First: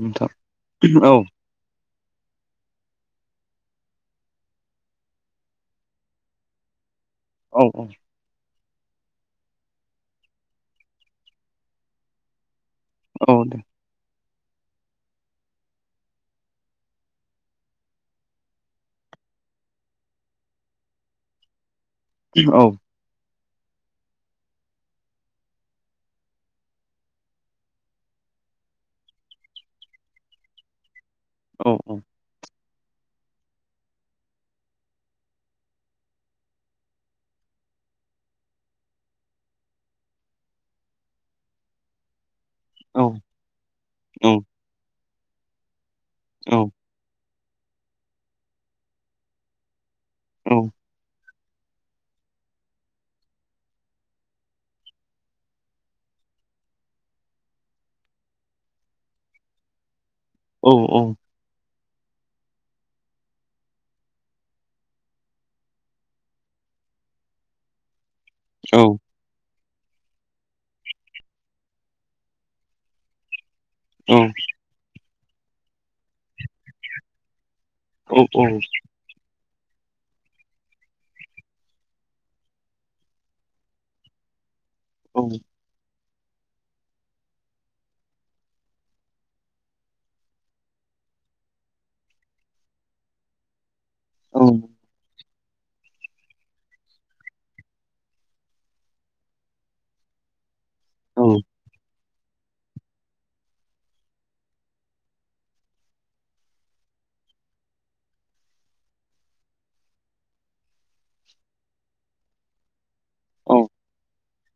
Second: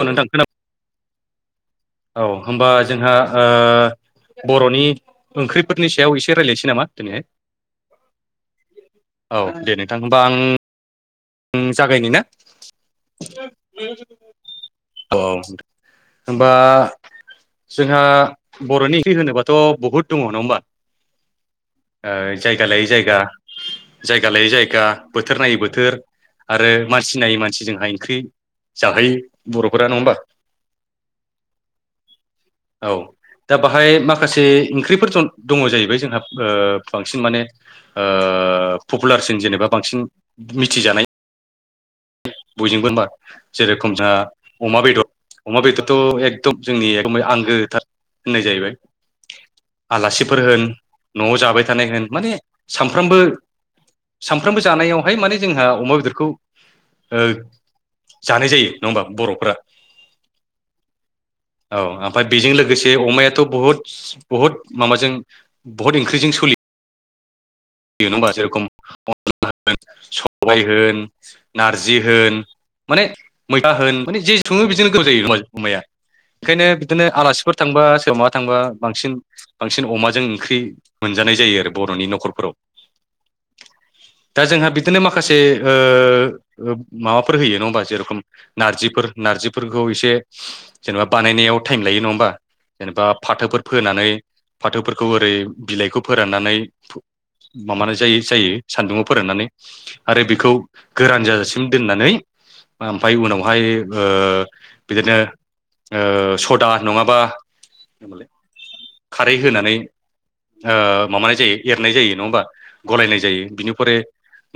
औ थ नोंथां खोना औ। औ होमबा जोंहा ओ बर'नि ओंख्रिफोरनि सायाव एसे रायलायनोसै नामा दिनैहाय। औ औ। औ दे नोंथां होमबा आं जागायनो ना औ दे। औ होनबा जोंहा बर'नि ओख्रि होनोबाथ' बहुद दङ नङा होमबा? ओ औ जायगा लायै जायगा जायगा लायै जायगा बोथोर नायै बोथोर। आरो मानसि नायै मानसि जोंहा ओंख्रि जाहोयो बर'फोरा नङा होमबा। औ औ औ दा बाहाय माखासे ओंख्रिफोर दङ जाहैबाय जोंहा ओ बांसिन माने। ओ पपुलारसिन जेनेबा बांसिन मिथिजानाय। औ बयजोंबो जेरखम जोंहा औ अमा बेदर अमा बेदरथ' औ एकदम जोंनि आंगोथार होननाय जाहैबाय आलासिफोर औ होन न'आव जाबाय थानाय होन माने सानफ्रामबो सानफ्रोमबो जानायावहाय माने जोंहा अमा बेदरखौ ओ जानाय जायो नङा होमबा बर'फोरा? औ औ औ ओमफ्राय बेजों लोगोसे अमायाथ' बहुद बहुद माबाजों। बहुत इनक्रिजं सलियो। बियो बा जेरखम अ होन सबाय होन नारजि होन माने मैथा होन माने जे सङो बिदिनो गोथाव जायो अमाया ओंखायनो बिदिनो आलासिफोर थांबा सोर मा औ थांबा बांसिन बांसिन अमाजों ओंख्रि मोनजानाय जायो आरो बर'नि न'खरफोराव। दा जोंहा बिदिनो माखासे। ओ माबाफोर होयो नङा होमबा जेरखम नारजिफोर नारजिफोरखौ एसे जेनेबा बानायनायाव टाइम लायो नङा होमबा जेनेबा फाथोफोर फोनानै औ फाथोफोरखौ ओरै बिलाइखौ फोराननानै माबानाय जायो जायो सान्दुंङाव फोराननानै आरो बेखौ नंगौ गोरान जाजासिम दोननानै। ओमफ्राय उनावहाय ओ बिदिनो। सदा नङाबा खारै होनानै माबानाय जायो एरनाय जायो। नङाबा गलायनाय जायो औ बिनिफ्राय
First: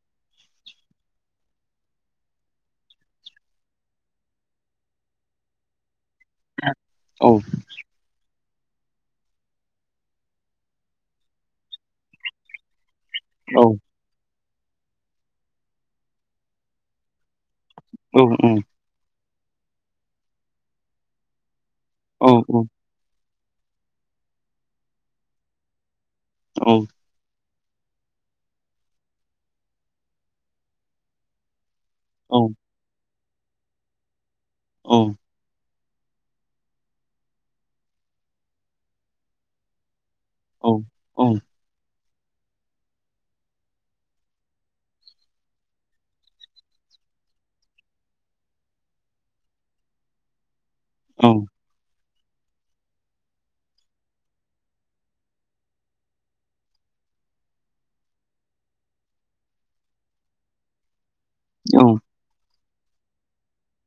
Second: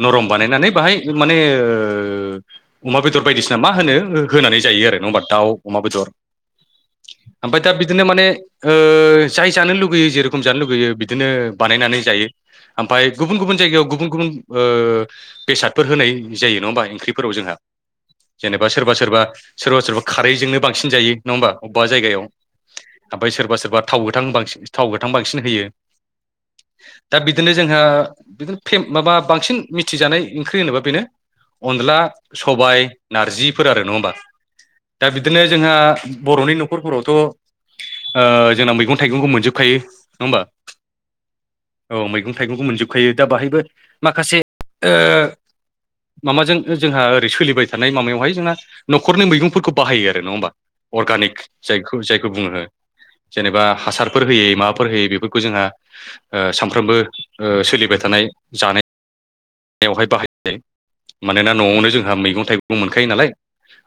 नरम बानायनानै बाहाय माने ओ अमा बेदर बायदिसिना मा होनो होनानै जायो आरो नङा होमबा दाउ अमा बेदर औ ओमफ्राय दा बिदिनो माने ओ जाय जानो लुगैयो जेरखम जानो लुगैयो बिदिनो बानायनानै जायो। आमफाय गुबुन गुबुन जायगायाव गुबुन गुबुन ओ बेसादफोर होनाय जायो नङा होमबा ओंख्रिफोराव जोंहा जेनेबा सोरबा सोरबा सोरबा सोरबा खारैजोंनो बांसिन जायो नङा होमबा अबेबा जायगायाव। ओमफाय सोरबा सोरबा थाव गोथां बांसिन थाव गोथां बांसिन होयो। औ दा बिदिनो जोंहा बिदिनो फेम माबा बांसिन मिथिजानाय ओंख्रि होनोबा बेनो। अन्ला सबाय नारजिफोर आरो नङा होमबा दा बिदिनो जोंहा बर'नि न'खरफोरावथ' ओ जोंना मैगं थाइगंखौ मोनजोबखायो नङा होमबा? औ औ औ मैगं थाइगंखौ मोनजोबखायो दा बाहायबो माखासे ओ माबाजों जोंहा ओरै सोलिबाय थानाय माबायावहाय जोंहा न'खरनि मैगंफोरखौ बाहायो आरो नङा होमबा अर्गानिक जायखौ जायखौ बुङो जेनेबा हासारफोर होयै माबाफोर होयै बेफोरखौ जोंहा ओ सामफ्रामबो ओ सोलिबाय थानाय जानाय नायाव हाय बाहाय जायो मानोना न'आवनो जोंहा मैगं थाइगं मोनखायो नालाय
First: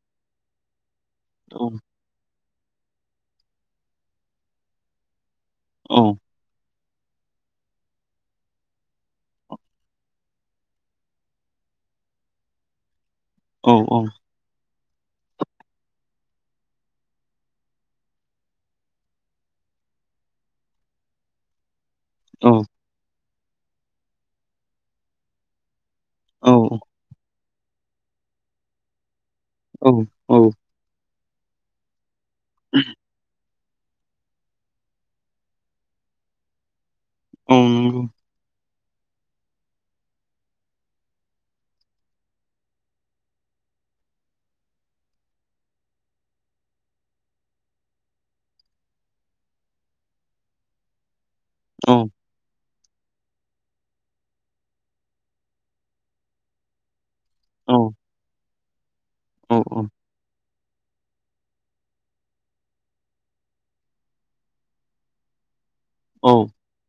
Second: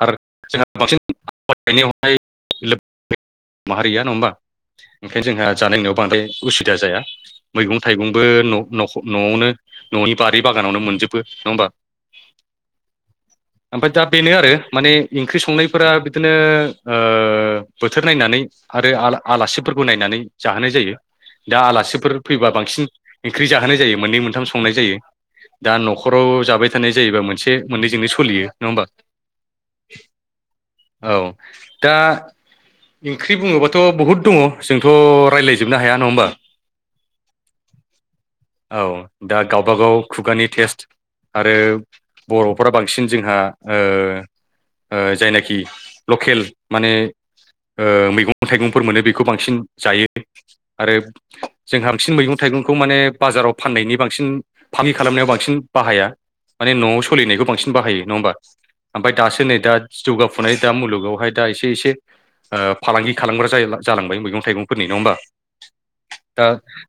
आर जोंहा बांसिन [unintelligible] [unintelligible] माहारिया नङा होमबा ओंखायनो जोंहा जानाय लोंनायाव बांद्राय उसुबिदा जाया मैगं थाइगंबो न' नख' न'आवनो न'नि बारि बागानावनो मोनजोबो नङा होमबा ओमफ्राय दा बेनो आरो माने ओंख्रि संनायफोरा बिदिनो ओ बोथोर नायनानै आरो आला आलासिफोरखौ नायनानै जाहोनाय जायो दा आलासि दा आलासिफोर फैबा बांसिन ओंख्रि जाहोनाय जायो मोननै मोनथाम संनाय जायो दा न'खर न'खराव जाबाय थानाय जायोबा मोनसे मोननैजोंनो सोलियो नङा होमबा? औ औ औ दा ओंख्रि बुङोबाथ' बहुद दङ। जोंथ' रायज्लायजोबनो हाया नङा होमबा? औ नंगौ औ दा गावबा गाव खुगानि टेस्ट आरो बर'फ्रा बांसिन जोंहा ओ ओ जायनाखि लकेल माने ओ मैगं थाइगंफोर मोनो बेखौ बांसिन जायो आरो जोंहा सिन मैगं थाइगंखौ माने बाजाराव फाननायनि बांसिन फालांगि खालामनायाव बांसिन बाहाया माने न'आव स'लिनायखौ बांसिन बाहायो नङा होमबा ओमफाय दासो नै दा जौगाफुनाय दा मुलुगावहाय दा एसे एसे ओ फालांगि खालामग्रा जालांबाय मैगं थाइगंफोरनि नङा होमबा? दा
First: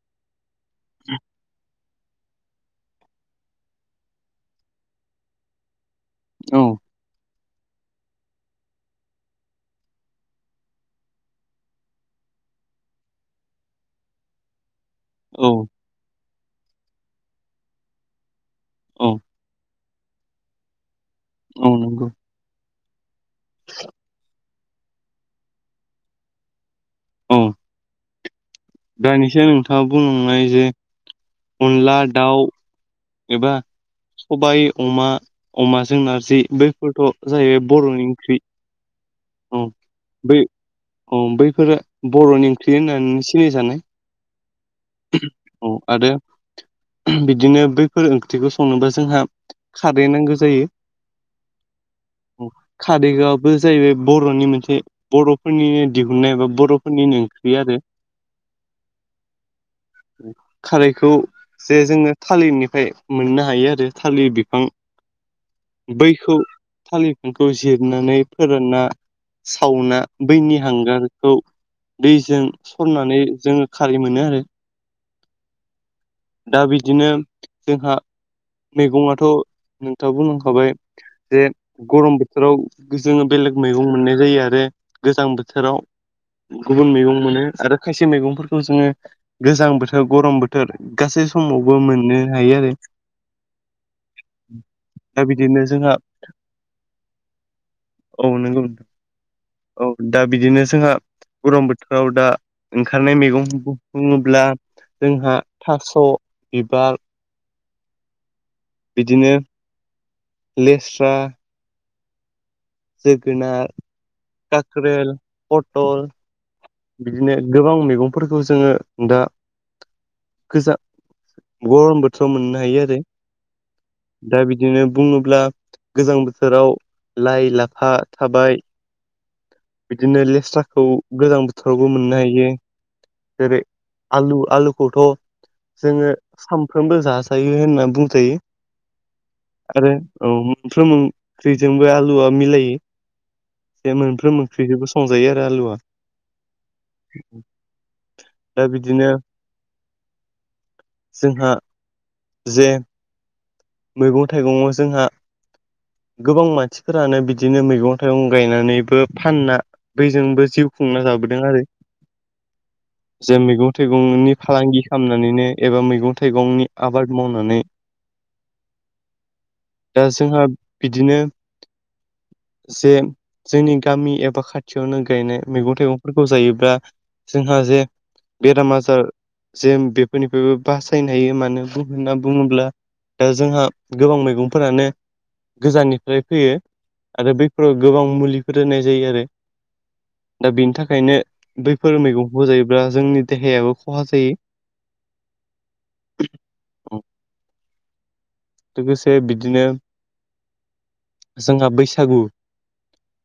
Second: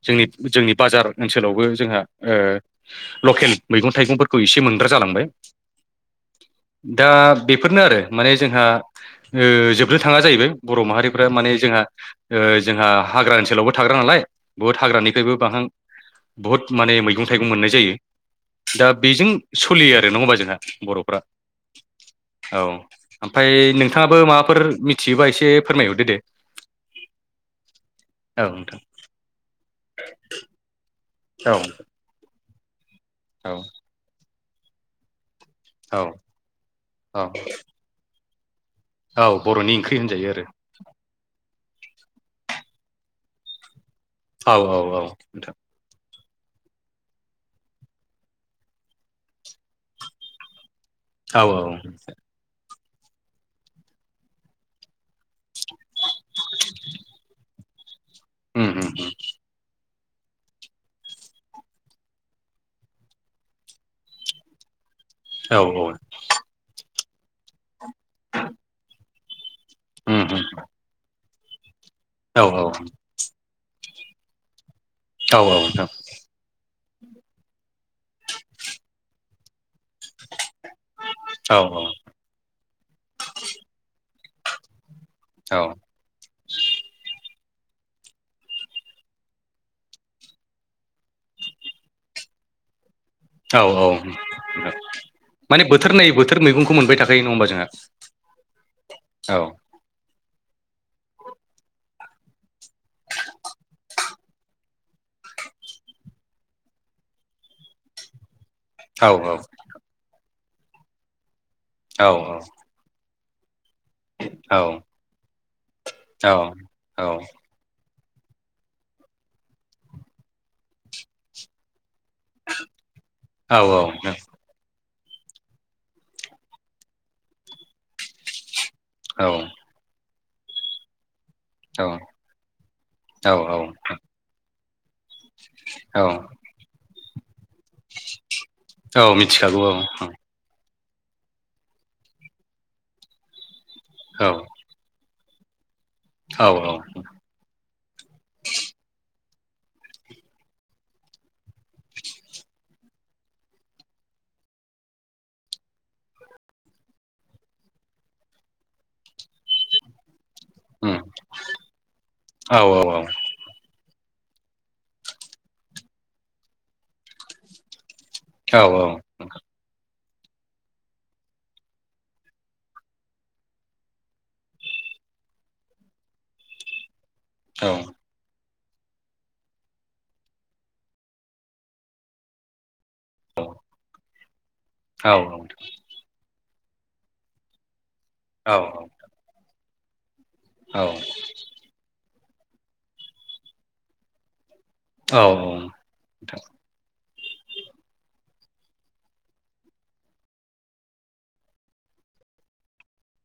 जोंनि जोंनि बाजार ओनसोलावबो जोंहा ओ लकेल मैगं थाइगंफोरखौ एसे मोनग्रा जालांबाय। औ दा बेफोरनो आरो माने जोंहा ओ जोबनो थाङा जाहैबाय बर' माहारिफ्रा माने जोंहा ओ जोंहा हाग्रा ओनसोलावबो थाग्रा नालाय बुहुत हाग्रानि [unintelligible] बहुत माने मैगं थाइगं मोननाय जायो दा बेजों स'लियो आरो नङा होमबा जोंहा बर'फ्रा औ नंगौ औ ओमफ्राय नोंथाङाबो माबाफोर मिथियोबा एसे फोरमायहरदो दे औ औ नोंथां दानिसो नोंथाङा बुंलांनाय जे औ अनला दाउ एबा औ सबाय अमा अमाजों औ नारजि बैफोरथ' औ जाहैबाय बर'नि ओंख्रि। औ बर'नि ओंख्रि होनजायो आरो। अ बैफोरो बर'नि ओंख्रि होननानै सिनायजानाय। औ औ औ नोंथां औ आरो बिदिनो बै फोर ओंख्रिखौ संनोबा जोंहा खारै नांगौ जायो। औ औ। कारैबोबो जाहैबाय बर'नि मोनसे बर'फोरनिनो दिहुननाय एबा बर'फोरनिनो ओंख्रि आरो। ओम ओम म खारैखौ जे जोंङो थालिरनि फाय मोननो हायो आरो थालिर बिफां औ बैखौ थालिरफांखौ जिरनानै फोरानना सावना उम उम बैनि हांगार खौ औ दैजों औ सरनानै जोंङो खारै मोनो आरो औ औ नोंथां। दा बिदिनो जोंहा मैगङथ' नोंथाङा बुंखांखाबाय। जे औ गरम बोथोराव जोंङो बेलेग मैगं मोननाय जायो आरो गोजां औ बोथोराव गुबुन मैगं मोनो आरो खायसे मैगंफोरखौ जोंङो गोजां बोथोर गरम बोथोर गासै समावबो मोननो हायो आरो। औ औ दा बिदिनो माने जोंहा बोथोर नायै बोथोर मैगंखौ मोनबाय थाखायो नङा होमबा जोंहा। औ नोंगौ नं औ। औ दा बिदिनो जोंहा गरम बोथोराव दा ओंखारनाय मैगं बु बुंङोब्ला जोंहा थास' बिबार औ बिदिनो लेस्रा औ जोगोनार, औ काख्रेल, पटल औ औ बिदिनो गोबां मैगंफोरखौ जोंङो दा गोजा गरम बोथोराव मोननो हायो आरो। औ औ नोंथां दा बिदिनो बुङोब्ला गोजां बोथोराव लाइ, लाफा थाबाय औ। बिदिनो लेस्राखौ गोजां बोथोरावबो मोननो हायो औ जेरै आलु आलुखौथ' जोंङो सामफ्रोमबो जाजायो होनना बुंजायो औ मिथिखागौ औ आरो औ मोनफ्रोम ओंख्रिजोंबो आलुआ मिलायो। बे औ मोनफ्रोम ओंख्रिजोंबो संजायो आरो आलुआ। औ औ दा बिदिनो जोंहा जे मैगं थाइगंआव जोंहा गोबां मानसिफोरानो बिदिनो मैगं थाइगं गायनानैबो फानना बैजोंबो जिउ उम खुंना जाबोदों आरो। औ औ जे मैगं थाइगंनि फालांगि खालामनानैनो एबा मैगं थाइगंनि आबाद मावनानै औ औ दा जोंहा बिदिनो जे जोंनि गामि एबा खाथियावनो गायनाय मैगं थाइगंफोरखौ जायोब्ला जोंहा औ जे बेराम आजार जे बेफोरनिफ्रायबो बासायनो हायो मानो होनना बुङोब्ला दा जोंहा गोबां मैगं फोरानो औ औ गोजाननिफ्राय फैयो आरो बैफोराव गोबां मुलिफोर होनाय जायो आरो। दा बिनि थाखायनो बैफोर मैगंखौजायोब्ला जोंनि देहायाबो खहा जायो। औ लोगोसे बिदिनो जोंहा बैसागु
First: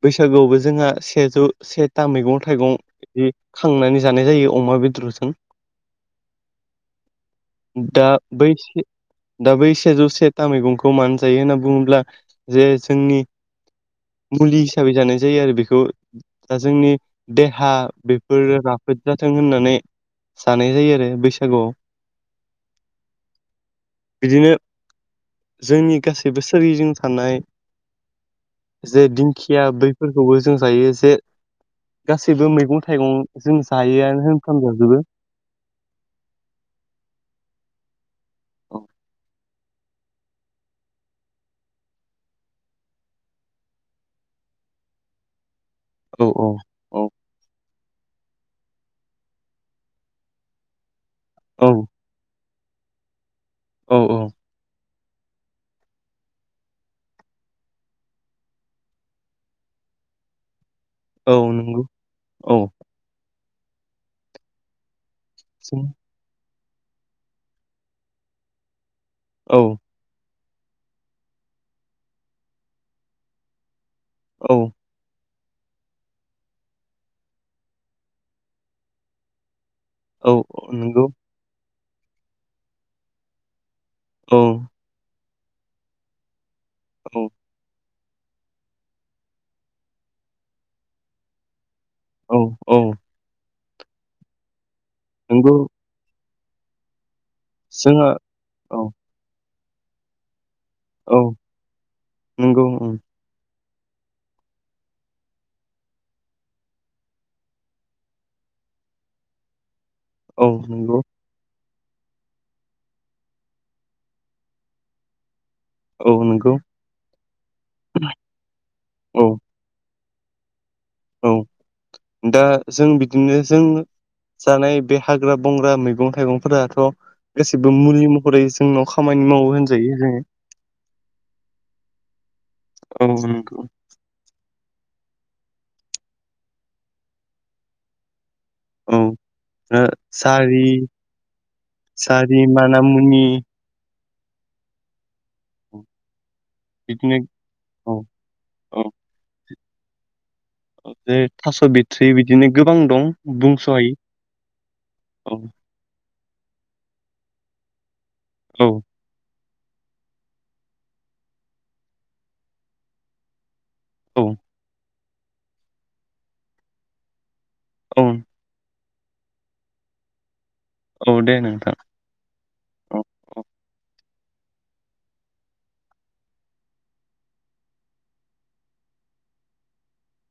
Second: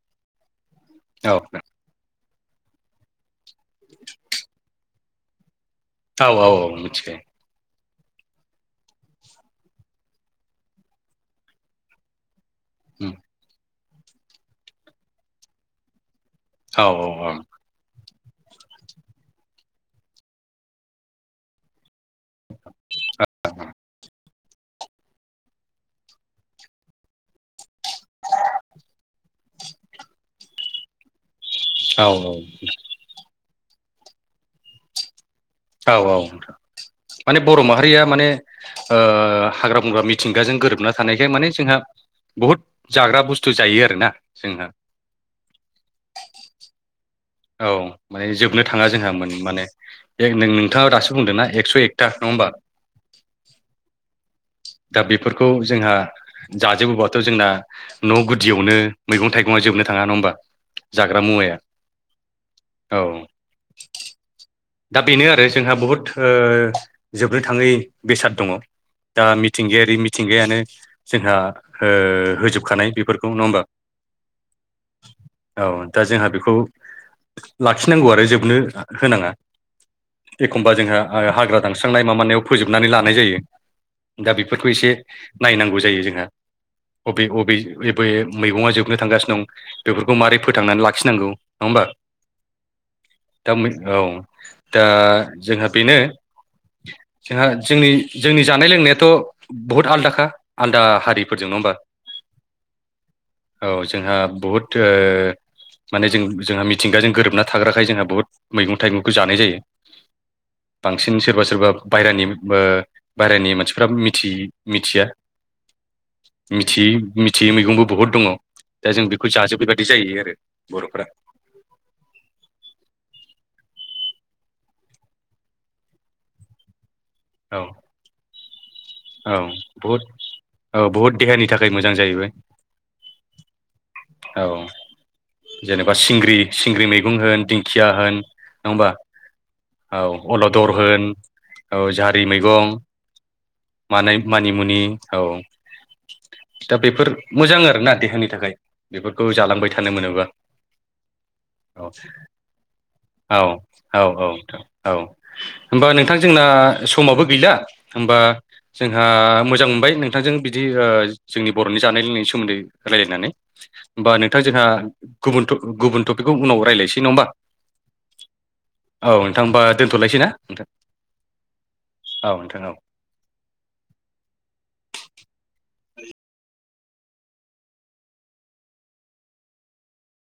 बैसागुआवबो जोंहा सेजौ सेथा मैगं थाइगं बिदि खांनानै जानाय जायो अमा बेदरजों। औ औ मिथिदों। दा बैसे दा बै सेजौ से था मैगंखौ मानो जायो होनना बुङोब्ला जे उम जोंनि औ मुलि हिसाबै जानाय जायो आरो बेखौ दा औ जोंनि औ देहा बे बोलो राफोद जाथों होननानै जानाय जायो आरो बैसागुआव। [unintelligible] बिदिनो जोंनि गासैबो सोरगिदिं थानाय जे दिंखिया बैफोरखौबो जों जायो जे गासैबो मैगं थाइगं जों जायोआनो होनफ्राम जाजोबो। औ औ नोंथां माने बर' माहारिया माने औ ओ हाग्रा बंग्रा थिंगाजों गोरोबना थानायखाय माने जोंहा बहुत जाग्रा बुस्थु जायो आरोना जोंहा। औ औ औ औ माने जोबनो थाङा जोंहा मोन माने बे नों थाङा दासो बुंदोंना एकथा नङा होमबा? औ औ दा बेफोरखौ जोंहा जाजोबोबाथ' जोंना न' गुदियावनो मैगं थाइगङा जोबनो थाङा नङा होमबा? जाग्रा औ मुवाया नंगौ औ। औ दा बेनो आरो जों बहुद ओ जोबनो थाङै बेसाद दङ दा औ मिथिंगायारि मि थिंगायानो जोंहा ओ होजोबखानाय बेफोरखौ नङा होमबा? औ औ दा जोंहा बेखौ लाखिनांगौ आरो जोबनो होनाङा औ एखमबा जोंहा नंगौ हाग्रा दानस्रांनाय माबानायाव फोजोबनानै लानाय जायो दा औ बेफोरखौ नायनांगौ जायो जोंहा। अबे औ अबे एबे मैगङा जोबनो थांगासिनो दं बेफोरखौ मारै फोथांनानै लाखिनांगौ नङा होमबा? औ औ दा बे औ दा नंगौ जोंहा बेनो जोंहा जोंनि जोंहा जोंनि जानाय औ लोंनायाथ' बहुद आलादाखा आलदा औ हारिफोरजों नङा होमबा? नंगौ ओं, औ जोंहा बहुत माने जों जोंहा मिथिंगाजों गोरोबना थाग्राखाय जोंहा बहुत मैगं थाइगंखौ जानाय जायो। औ नंगौ बांसिन सोरबा सोरबा बायहेरानि बायहेरानि मानसिफ्रा मिथि मिथिया औ नंगौ मिथियि मिथियि मैगंबो बहुद दङ दा जों औ बेखौ जाजोबबाय। बिदि जाहैयो आरो बर'फ्रा औ दा जों बिदिनो जों जानाय बे हाग्रा बंग्रा मैगं थाइगंफोराथ' औ गासैबो मुलि महरै जोंनाव खामानि औ मावो होनजायो बहुद जोङो। औ बहुद देहानि थाखाय मोजां जाहैबाय। औ नंगौ! औ जेनेबा सिंग्रि सिंग्रि मैगं होन दिंखिया होन नङा होमबा औ ओ औ जारि अल'दर होन औ जाहाथ [unintelligible] मानामुनि मानाय मानिमुनि औ दा बेफोर बिदिनो मोजां आरोना। औ देहानि थाखाय औ बेफोरखौ जालांबाय थानो मोनोबा बे थास' औ बिथ्रि बिदिनो गोबां दं औ बुंस' हायि औ औ नोथां औ होमबा नोंथां जोंना समाबो गैला होमबा औ ओ मोजां मोनबाय नोंथांजों बिदि ओ जोंनि बर'नि जानाय लोंनायनि सोमोन्दै रायलायनानै। होमबा औ नोंथां जोंहा गुबुन गुबुन टपिकखौ उनाव रायज्लायसै नङा होमबा? औ। औ नोंथां होमबा दोनथ'लायसै ना नोंथां औ दे नोंथां। औ नोंथां औ